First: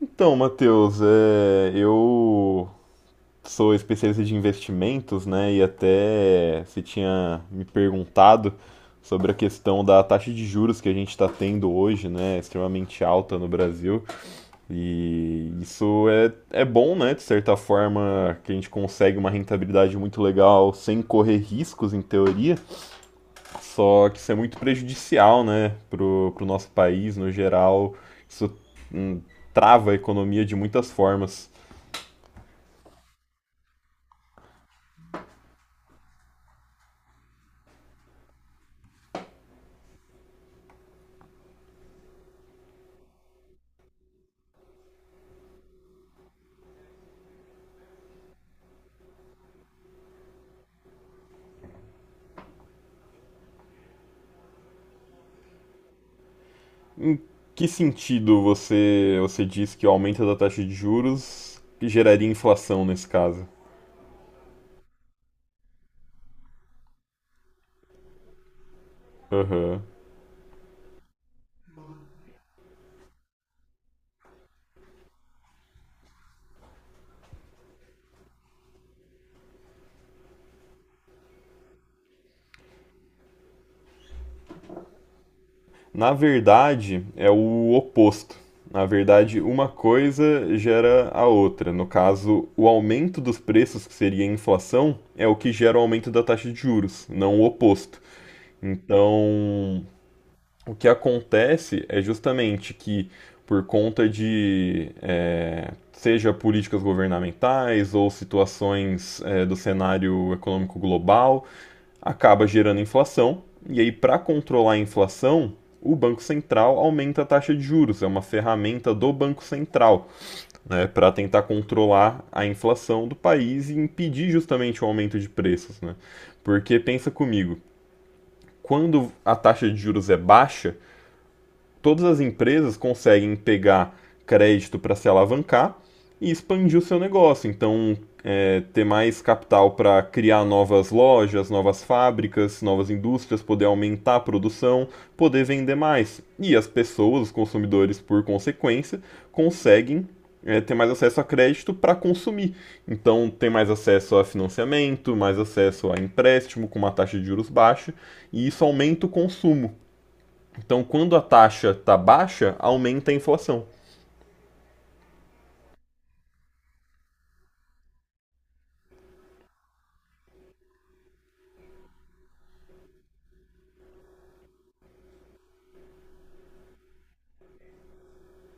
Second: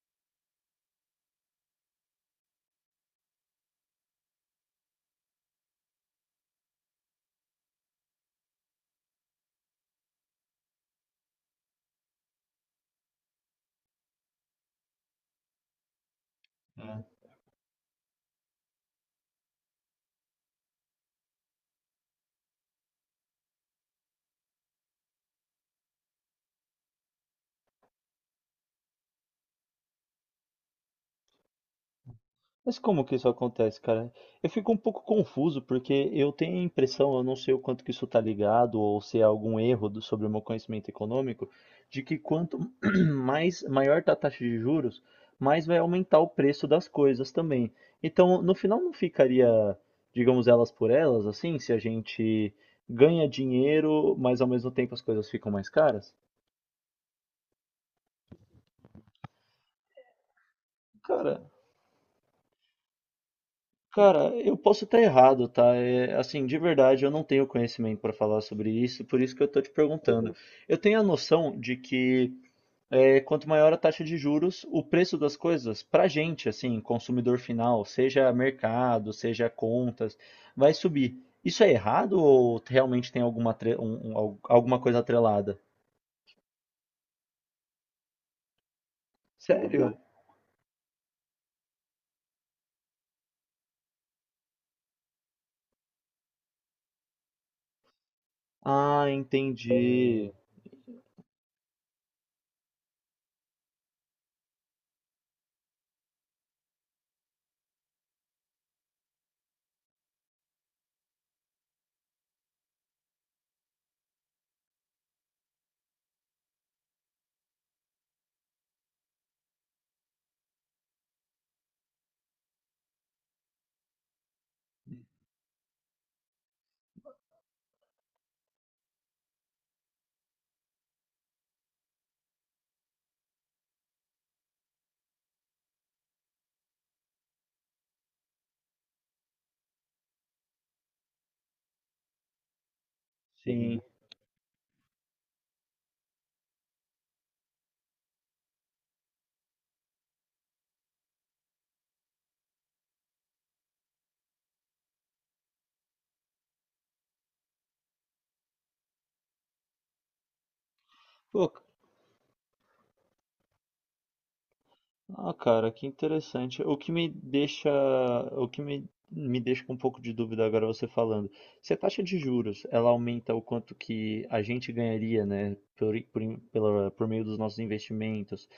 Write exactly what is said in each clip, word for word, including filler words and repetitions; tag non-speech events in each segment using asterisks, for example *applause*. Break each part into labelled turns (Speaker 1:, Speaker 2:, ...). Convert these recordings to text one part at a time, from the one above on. Speaker 1: Então, Matheus, é, eu sou especialista de investimentos, né? E até você tinha me perguntado sobre a questão da taxa de juros que a gente está tendo hoje, né? Extremamente alta no Brasil. E isso é, é bom, né?
Speaker 2: É.
Speaker 1: De certa forma, que a gente consegue uma rentabilidade muito legal sem correr riscos, em teoria. Só que isso é muito prejudicial, né, pro, pro nosso país no geral. Isso hum, trava a economia de muitas formas.
Speaker 2: Mas como que isso acontece, cara? Eu fico um pouco confuso porque eu tenho a impressão, eu não sei o quanto que isso está ligado ou se é algum erro do- sobre o meu conhecimento econômico, de que quanto *clears throat* mais maior tá a taxa de juros, mais vai aumentar o preço das coisas também. Então, no final não ficaria, digamos, elas por elas, assim, se a gente ganha dinheiro, mas ao mesmo tempo as coisas ficam mais caras?
Speaker 1: Em que sentido você, você diz que o aumento da taxa de juros geraria inflação nesse caso?
Speaker 2: Cara, eu posso estar errado, tá? É, assim, de verdade, eu não tenho conhecimento para falar sobre isso, por isso que eu tô te
Speaker 1: Aham.
Speaker 2: perguntando. Uhum. Eu tenho a noção de que é, quanto maior a taxa de juros, o preço das coisas, pra gente, assim, consumidor final, seja mercado, seja contas, vai subir. Isso é errado ou realmente tem alguma, atre- um- um- al- alguma coisa atrelada?
Speaker 1: Na verdade, é o oposto. Na verdade, uma
Speaker 2: Sério?
Speaker 1: coisa gera a outra. No caso, o aumento dos preços, que seria a inflação, é o que gera o aumento da taxa de juros, não o oposto.
Speaker 2: Ah,
Speaker 1: Então,
Speaker 2: entendi.
Speaker 1: o que acontece é justamente que, por conta de, é, seja políticas governamentais ou situações é, do cenário econômico global, acaba gerando inflação. E aí, para controlar a inflação, o Banco Central aumenta a taxa de juros, é uma ferramenta do Banco Central né, para tentar controlar a inflação do país e impedir justamente o aumento de preços. Né? Porque pensa comigo, quando a taxa de juros é baixa, todas as empresas conseguem pegar crédito para se alavancar e expandir o seu negócio. Então, é, ter mais capital para criar novas lojas, novas fábricas, novas indústrias, poder
Speaker 2: Sim.
Speaker 1: aumentar a produção, poder vender mais. E as pessoas, os consumidores, por consequência, conseguem é, ter mais acesso a crédito para consumir. Então, tem mais acesso a financiamento, mais acesso a empréstimo com uma taxa de juros baixa, e isso aumenta o consumo. Então, quando a
Speaker 2: Pô,
Speaker 1: taxa tá baixa, aumenta a inflação.
Speaker 2: Ah, cara, que interessante. O que me deixa, o que me, me deixa com um pouco de dúvida agora você falando. Se a taxa de juros, ela aumenta o quanto que a gente ganharia, né, por, por, in- pela- por meio dos nossos investimentos,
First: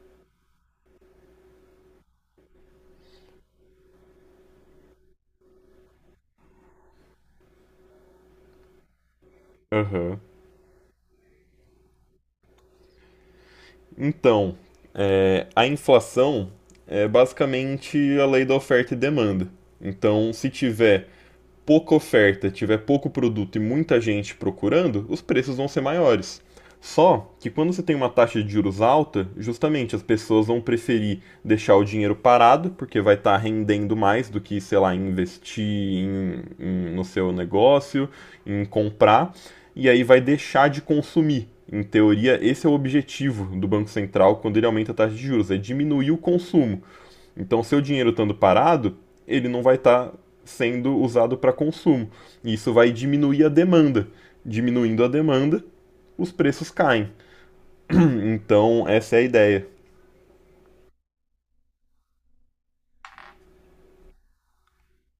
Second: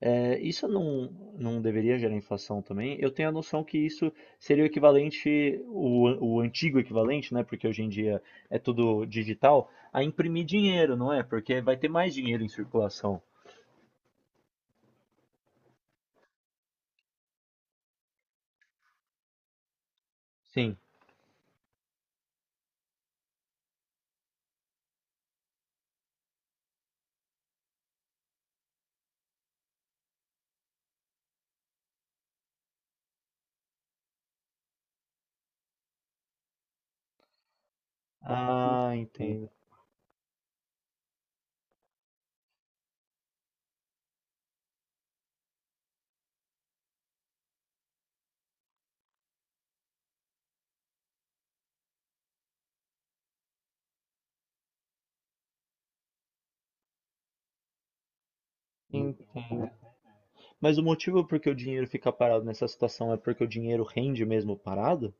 Speaker 2: é, isso não, não deveria gerar inflação também? Eu tenho a noção que isso seria o equivalente, o, an- o antigo equivalente, né, porque hoje em dia é tudo digital, a
Speaker 1: Aham.
Speaker 2: imprimir dinheiro, não é? Porque vai ter mais dinheiro em circulação.
Speaker 1: Então, é, a inflação é basicamente a lei da oferta e demanda. Então, se
Speaker 2: Sim.
Speaker 1: tiver pouca oferta, tiver pouco produto e muita gente procurando, os preços vão ser maiores. Só que quando você tem uma taxa de juros alta, justamente as pessoas vão preferir deixar o dinheiro parado, porque vai estar rendendo mais do que, sei lá, investir em- em- no seu negócio, em
Speaker 2: Ah,
Speaker 1: comprar,
Speaker 2: entendo.
Speaker 1: e aí vai deixar de consumir. Em teoria, esse é o objetivo do Banco Central quando ele aumenta a taxa de juros, é diminuir o consumo. Então, seu dinheiro estando parado, ele não vai estar sendo usado para consumo. E isso vai diminuir a demanda. Diminuindo a demanda, os preços caem. Então, essa é a ideia.
Speaker 2: Entendo. Mas o motivo por que o dinheiro fica parado nessa situação é porque o dinheiro rende mesmo parado?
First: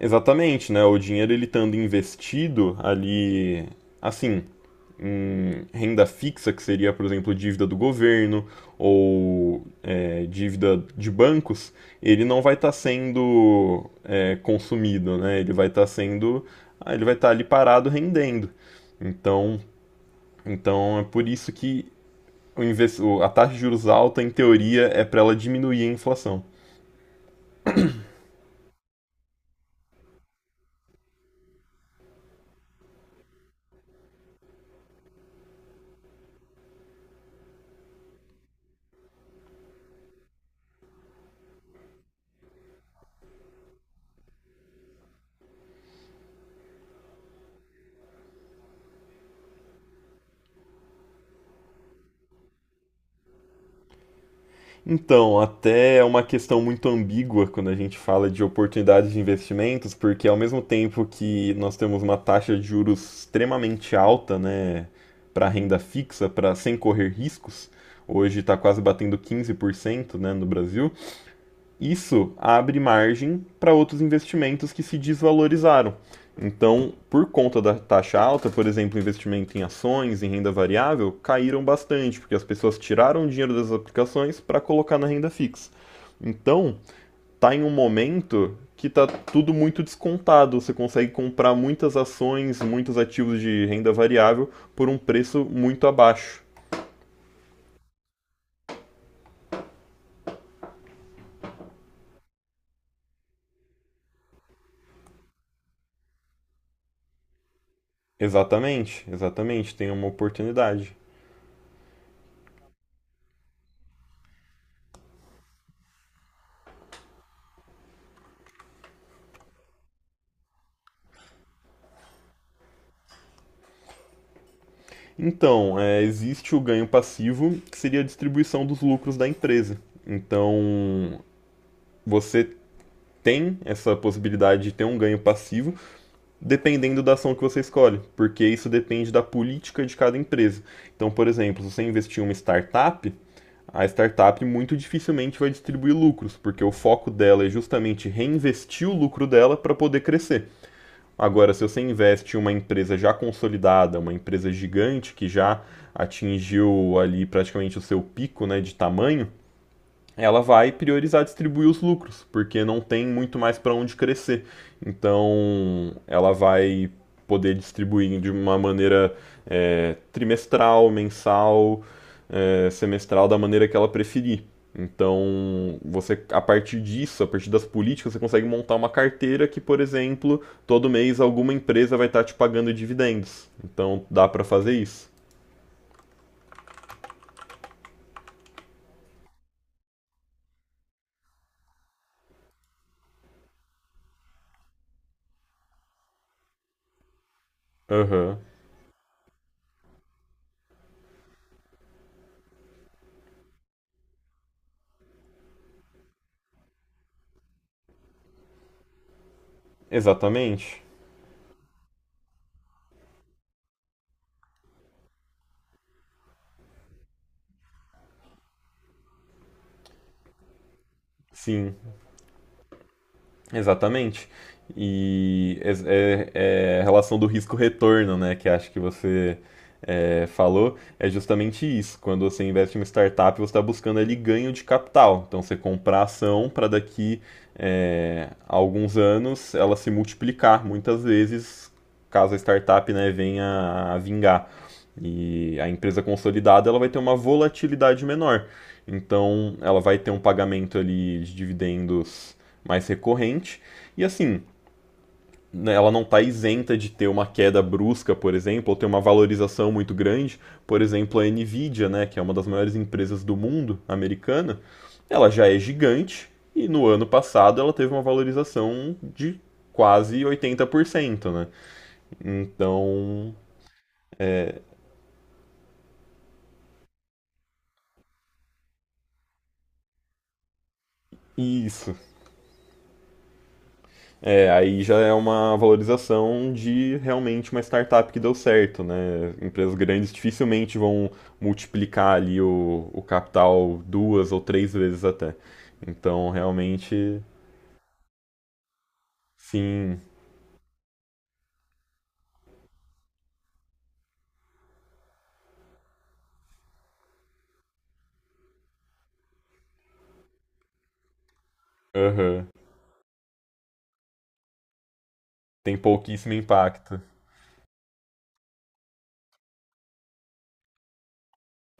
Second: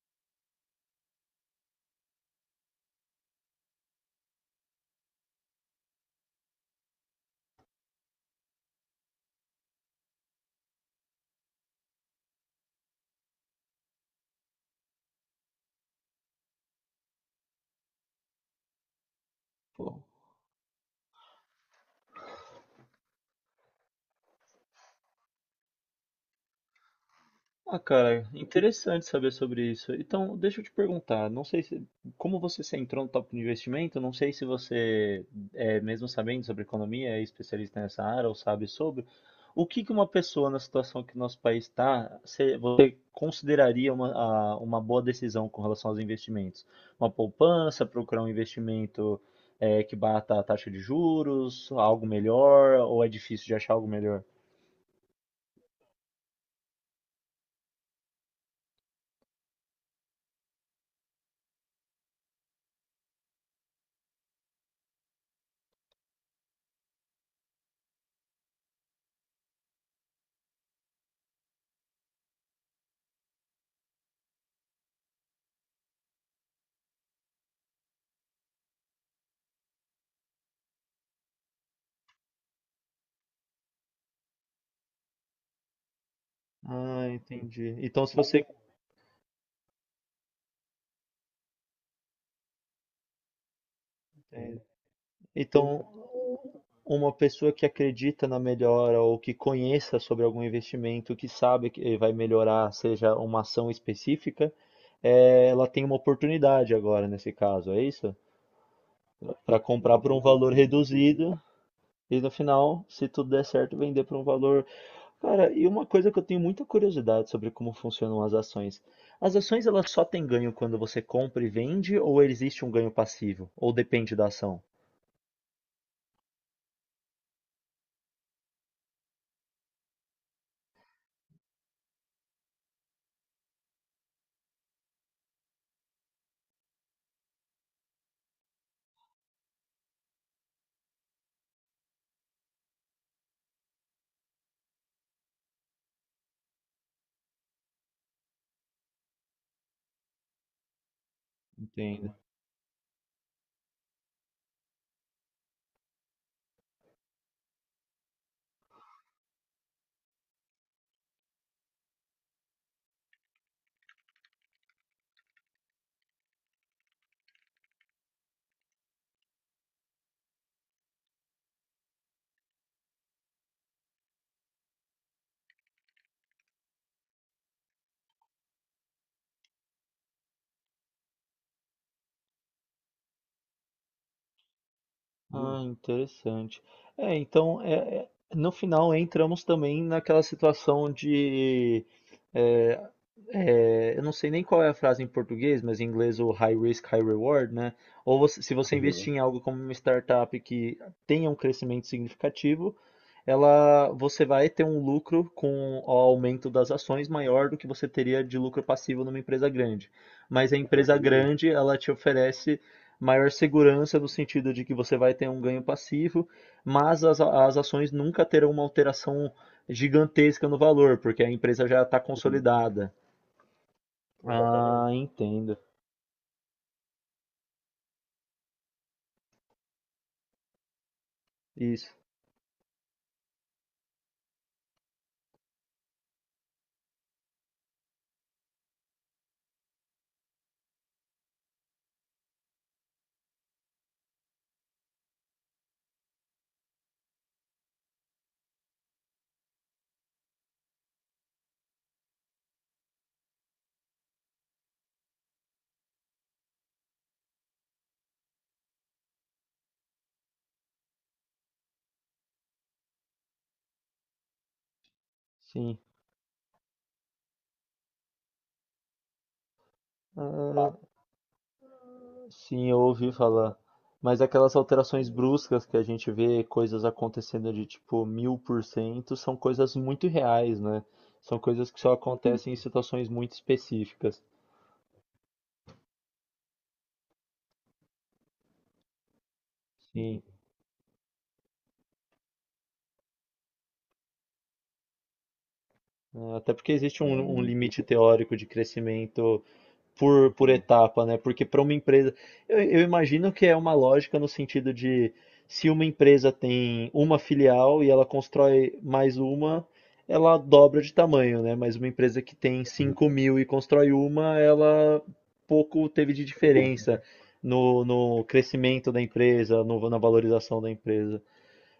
Speaker 1: Exatamente, né? O dinheiro ele estando investido ali, assim, em renda fixa, que seria, por exemplo, dívida do governo ou é, dívida de bancos, ele não vai estar sendo é, consumido, né? Ele vai estar sendo, ah, ele vai estar ali parado rendendo. Então,
Speaker 2: Pô.
Speaker 1: então é por isso que o inves- o- a taxa de juros alta, em teoria, é para ela diminuir a inflação.
Speaker 2: Ah, cara, interessante saber sobre isso. Então, deixa eu te perguntar, não sei se, como você se entrou no tópico de investimento, não sei se você, é, mesmo sabendo sobre economia, é especialista nessa área ou sabe sobre, o que que uma pessoa na situação que o nosso país está, se- você consideraria uma, a- uma boa decisão com relação aos investimentos? Uma poupança, procurar um investimento, é, que bata a taxa de juros, algo melhor, ou é difícil de achar algo melhor?
Speaker 1: Então, até é uma questão muito ambígua quando a gente fala de oportunidades de investimentos, porque ao mesmo tempo que nós temos uma taxa de juros extremamente alta, né, para renda fixa, para sem correr riscos, hoje está quase batendo quinze por cento, né, no Brasil. Isso abre margem para outros investimentos que se desvalorizaram. Então, por conta da taxa alta, por exemplo, investimento em ações, em renda variável, caíram bastante, porque as pessoas tiraram o dinheiro das aplicações para colocar na renda fixa. Então,
Speaker 2: Ah,
Speaker 1: tá em um
Speaker 2: entendi. Então, se você
Speaker 1: momento que tá tudo muito descontado, você consegue comprar muitas ações, muitos ativos de renda variável
Speaker 2: é.
Speaker 1: por um preço muito
Speaker 2: Então,
Speaker 1: abaixo.
Speaker 2: uma pessoa que acredita na melhora ou que conheça sobre algum investimento, que sabe que vai melhorar, seja uma ação específica, eh, ela tem uma oportunidade agora, nesse caso, é isso?
Speaker 1: Exatamente,
Speaker 2: Para
Speaker 1: exatamente, tem
Speaker 2: comprar
Speaker 1: uma
Speaker 2: por um valor
Speaker 1: oportunidade.
Speaker 2: reduzido e no final, se tudo der certo, vender por um valor. Cara, e uma coisa que eu tenho muita curiosidade sobre como funcionam as ações. As ações, elas só têm ganho quando você compra e vende, ou existe um ganho passivo? Ou depende da ação?
Speaker 1: Então, é, existe o ganho passivo, que seria a distribuição dos lucros da empresa. Então, você tem essa possibilidade de ter um ganho passivo, dependendo da ação que você escolhe, porque isso depende da política de cada empresa. Então, por exemplo, se você investir em uma startup, a startup muito dificilmente vai distribuir lucros, porque o foco dela é justamente reinvestir o lucro dela para poder crescer. Agora, se você
Speaker 2: Entendo.
Speaker 1: investe em uma empresa já consolidada, uma empresa gigante que já atingiu ali praticamente o seu pico, né, de tamanho, ela vai priorizar distribuir os lucros, porque não tem muito mais para onde crescer. Então, ela vai poder distribuir de uma maneira é, trimestral, mensal, é, semestral, da maneira que ela preferir. Então, você a partir disso, a partir das políticas, você consegue montar uma carteira que, por exemplo, todo mês alguma empresa vai estar te pagando dividendos. Então, dá para fazer isso.
Speaker 2: Ah, interessante. É, então, é, é- no final entramos também naquela situação de, é, é, eu não sei nem qual é a frase em português, mas em inglês o high risk, high reward, né? Ou
Speaker 1: Aham.
Speaker 2: você- se você, uhum, investir em algo como uma startup que tenha um crescimento significativo, ela, você vai ter um lucro com o aumento das ações maior do que você teria de lucro passivo numa empresa grande. Mas a
Speaker 1: Exatamente.
Speaker 2: empresa grande, ela te oferece maior segurança no sentido de que você vai ter um ganho passivo, mas as, as ações nunca terão uma alteração gigantesca no valor, porque a empresa
Speaker 1: Sim.
Speaker 2: já está, uhum, consolidada.
Speaker 1: Exatamente.
Speaker 2: Ah, entendo.
Speaker 1: E é, é- é a relação do risco-retorno, né, que acho que você é, falou, é justamente
Speaker 2: Isso.
Speaker 1: isso. Quando você investe em uma startup, você está buscando ali ganho de capital. Então, você comprar ação para daqui é, a alguns anos ela se multiplicar, muitas vezes, caso a startup, né, venha a vingar. E a empresa consolidada, ela vai ter uma volatilidade menor. Então, ela vai ter um pagamento ali de dividendos mais recorrente. E assim, né, ela não está isenta de ter uma queda brusca, por exemplo, ou ter uma valorização muito grande. Por exemplo, a Nvidia, né, que é uma das maiores empresas do mundo, americana, ela já é
Speaker 2: Sim.
Speaker 1: gigante e no ano passado ela teve uma valorização de quase oitenta
Speaker 2: Ah.
Speaker 1: por cento né?
Speaker 2: Sim, eu ouvi
Speaker 1: Então,
Speaker 2: falar. Mas
Speaker 1: é,
Speaker 2: aquelas alterações bruscas que a gente vê coisas acontecendo de tipo mil por cento são coisas muito reais, né? São
Speaker 1: e
Speaker 2: coisas que só acontecem em situações muito específicas.
Speaker 1: É, aí já é uma valorização de realmente uma startup que deu certo, né? Empresas grandes
Speaker 2: Sim.
Speaker 1: dificilmente vão multiplicar ali o, o capital duas ou três vezes até. Então,
Speaker 2: É. Até porque existe
Speaker 1: realmente,
Speaker 2: um, um limite teórico de crescimento
Speaker 1: sim,
Speaker 2: por, por etapa, né? Porque para uma empresa, eu, eu imagino que é uma lógica no sentido de se uma empresa tem uma filial e ela constrói mais uma, ela dobra de tamanho, né? Mas uma empresa que
Speaker 1: aham,
Speaker 2: tem cinco mil e constrói uma, ela
Speaker 1: tem
Speaker 2: pouco teve de
Speaker 1: pouquíssimo impacto.
Speaker 2: diferença no, no crescimento da empresa, no- na valorização da empresa.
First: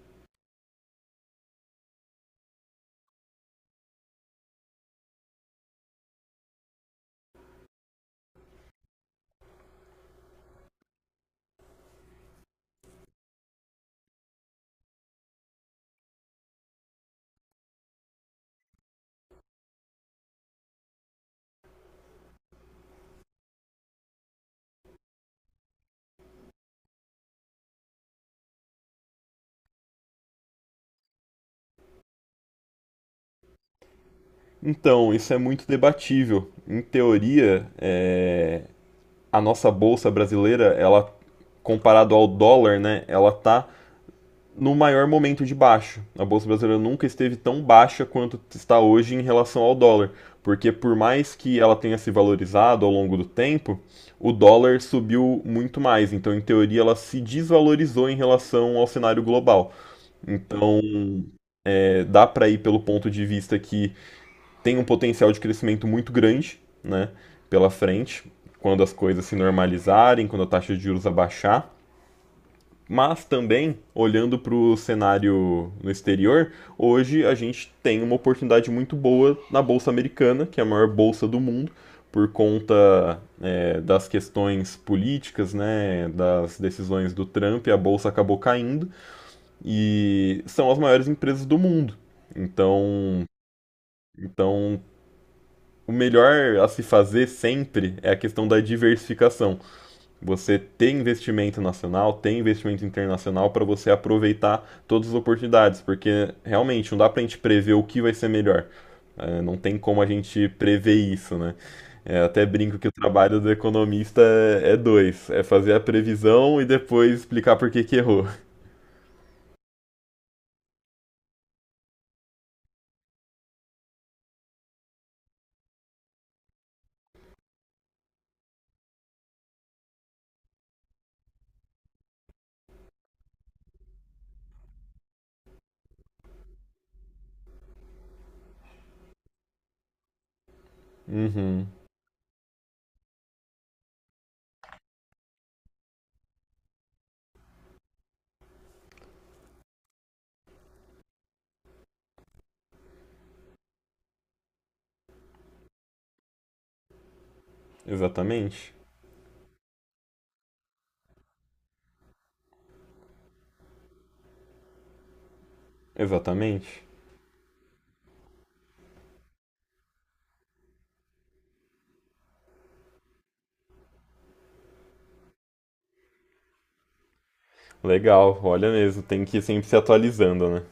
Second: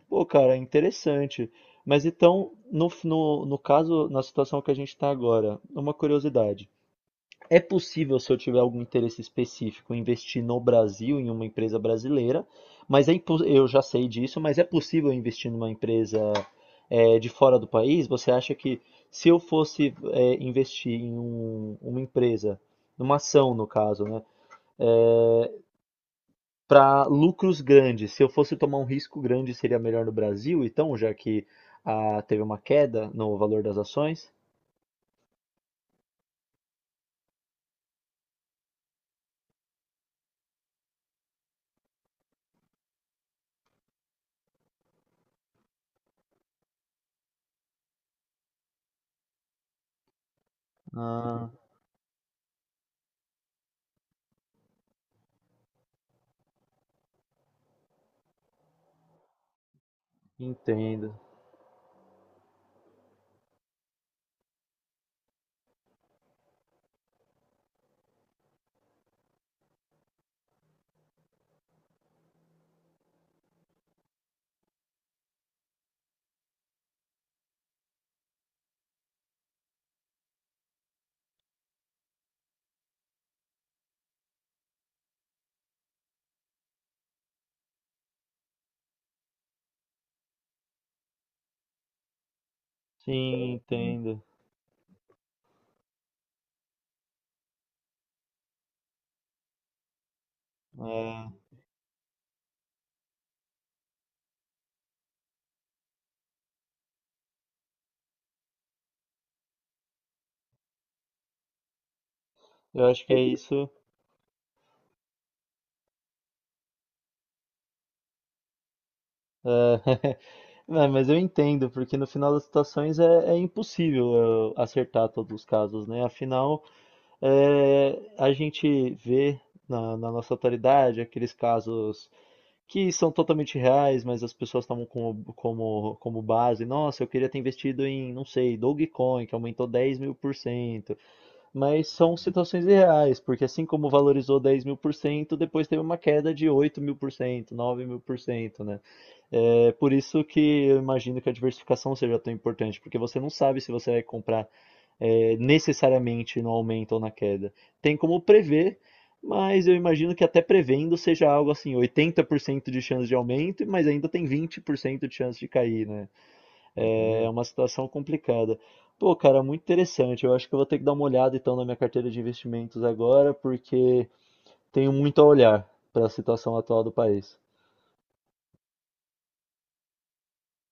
Speaker 2: Pô, cara, interessante. Mas então, no, no, no caso, na situação que a gente está agora, uma curiosidade. É possível, se eu tiver algum interesse específico, investir no Brasil em uma empresa brasileira, mas é impo- eu já sei disso, mas é possível investir numa empresa, eh, de fora do país? Você acha que se eu fosse, eh, investir em um- uma empresa, numa ação no caso, né, para lucros grandes, se eu fosse tomar um risco grande, seria melhor no Brasil, então, já que ah, teve uma queda no valor das ações?
Speaker 1: Então, isso é muito debatível. Em teoria, é, a nossa bolsa brasileira, ela comparado ao dólar, né, ela tá no maior momento de baixa. A bolsa brasileira nunca esteve tão baixa quanto está hoje em relação ao dólar, porque por mais
Speaker 2: Ah,
Speaker 1: que ela tenha se valorizado ao longo do tempo, o dólar subiu muito mais. Então, em teoria, ela se desvalorizou em relação ao cenário global. Então,
Speaker 2: entendo.
Speaker 1: é, dá para ir pelo ponto de vista que tem um potencial de crescimento muito grande, né, pela frente, quando as coisas se normalizarem, quando a taxa de juros abaixar. Mas também, olhando para o cenário no exterior, hoje a gente tem uma oportunidade muito boa na Bolsa Americana, que é a maior bolsa do mundo, por conta é, das questões políticas, né, das decisões do Trump, a Bolsa acabou caindo, e são as maiores empresas do mundo. Então,
Speaker 2: Sim, entendo.
Speaker 1: então o melhor a se fazer sempre é a questão da diversificação. Você tem
Speaker 2: É.
Speaker 1: investimento nacional, tem investimento internacional para você aproveitar todas as oportunidades, porque realmente não dá para a gente prever o que vai ser melhor. É, não tem como a gente prever isso, né? É, até brinco
Speaker 2: Eu
Speaker 1: que o
Speaker 2: acho que é
Speaker 1: trabalho do
Speaker 2: isso.
Speaker 1: economista é, é dois: é fazer a previsão e depois explicar por que que errou.
Speaker 2: *laughs* Não, mas eu entendo, porque no final das situações é, é impossível eu acertar todos os casos, né? Afinal, é, a gente vê na, na nossa atualidade aqueles casos que são totalmente reais, mas as pessoas tomam como, como, como base. Nossa, eu queria ter investido em, não sei, Dogecoin, que aumentou dez mil por cento.
Speaker 1: Uhum,
Speaker 2: Mas são situações reais, porque assim como valorizou dez mil por cento, depois teve uma queda de oito mil por cento, nove mil por cento, né? É por isso que eu imagino que a diversificação seja tão importante, porque você não sabe se você vai comprar é, necessariamente no aumento ou na queda. Tem como
Speaker 1: exatamente,
Speaker 2: prever, mas eu imagino que até prevendo seja algo assim, oitenta por cento de chance de aumento, mas ainda tem vinte por cento de chance de cair, né?
Speaker 1: exatamente.
Speaker 2: É uma situação complicada. Pô, cara, muito interessante. Eu acho que eu vou ter que dar uma olhada então na minha carteira de investimentos agora, porque tenho muito a olhar para a situação atual do país.
Speaker 1: Legal, olha mesmo, tem que ir sempre se atualizando, né?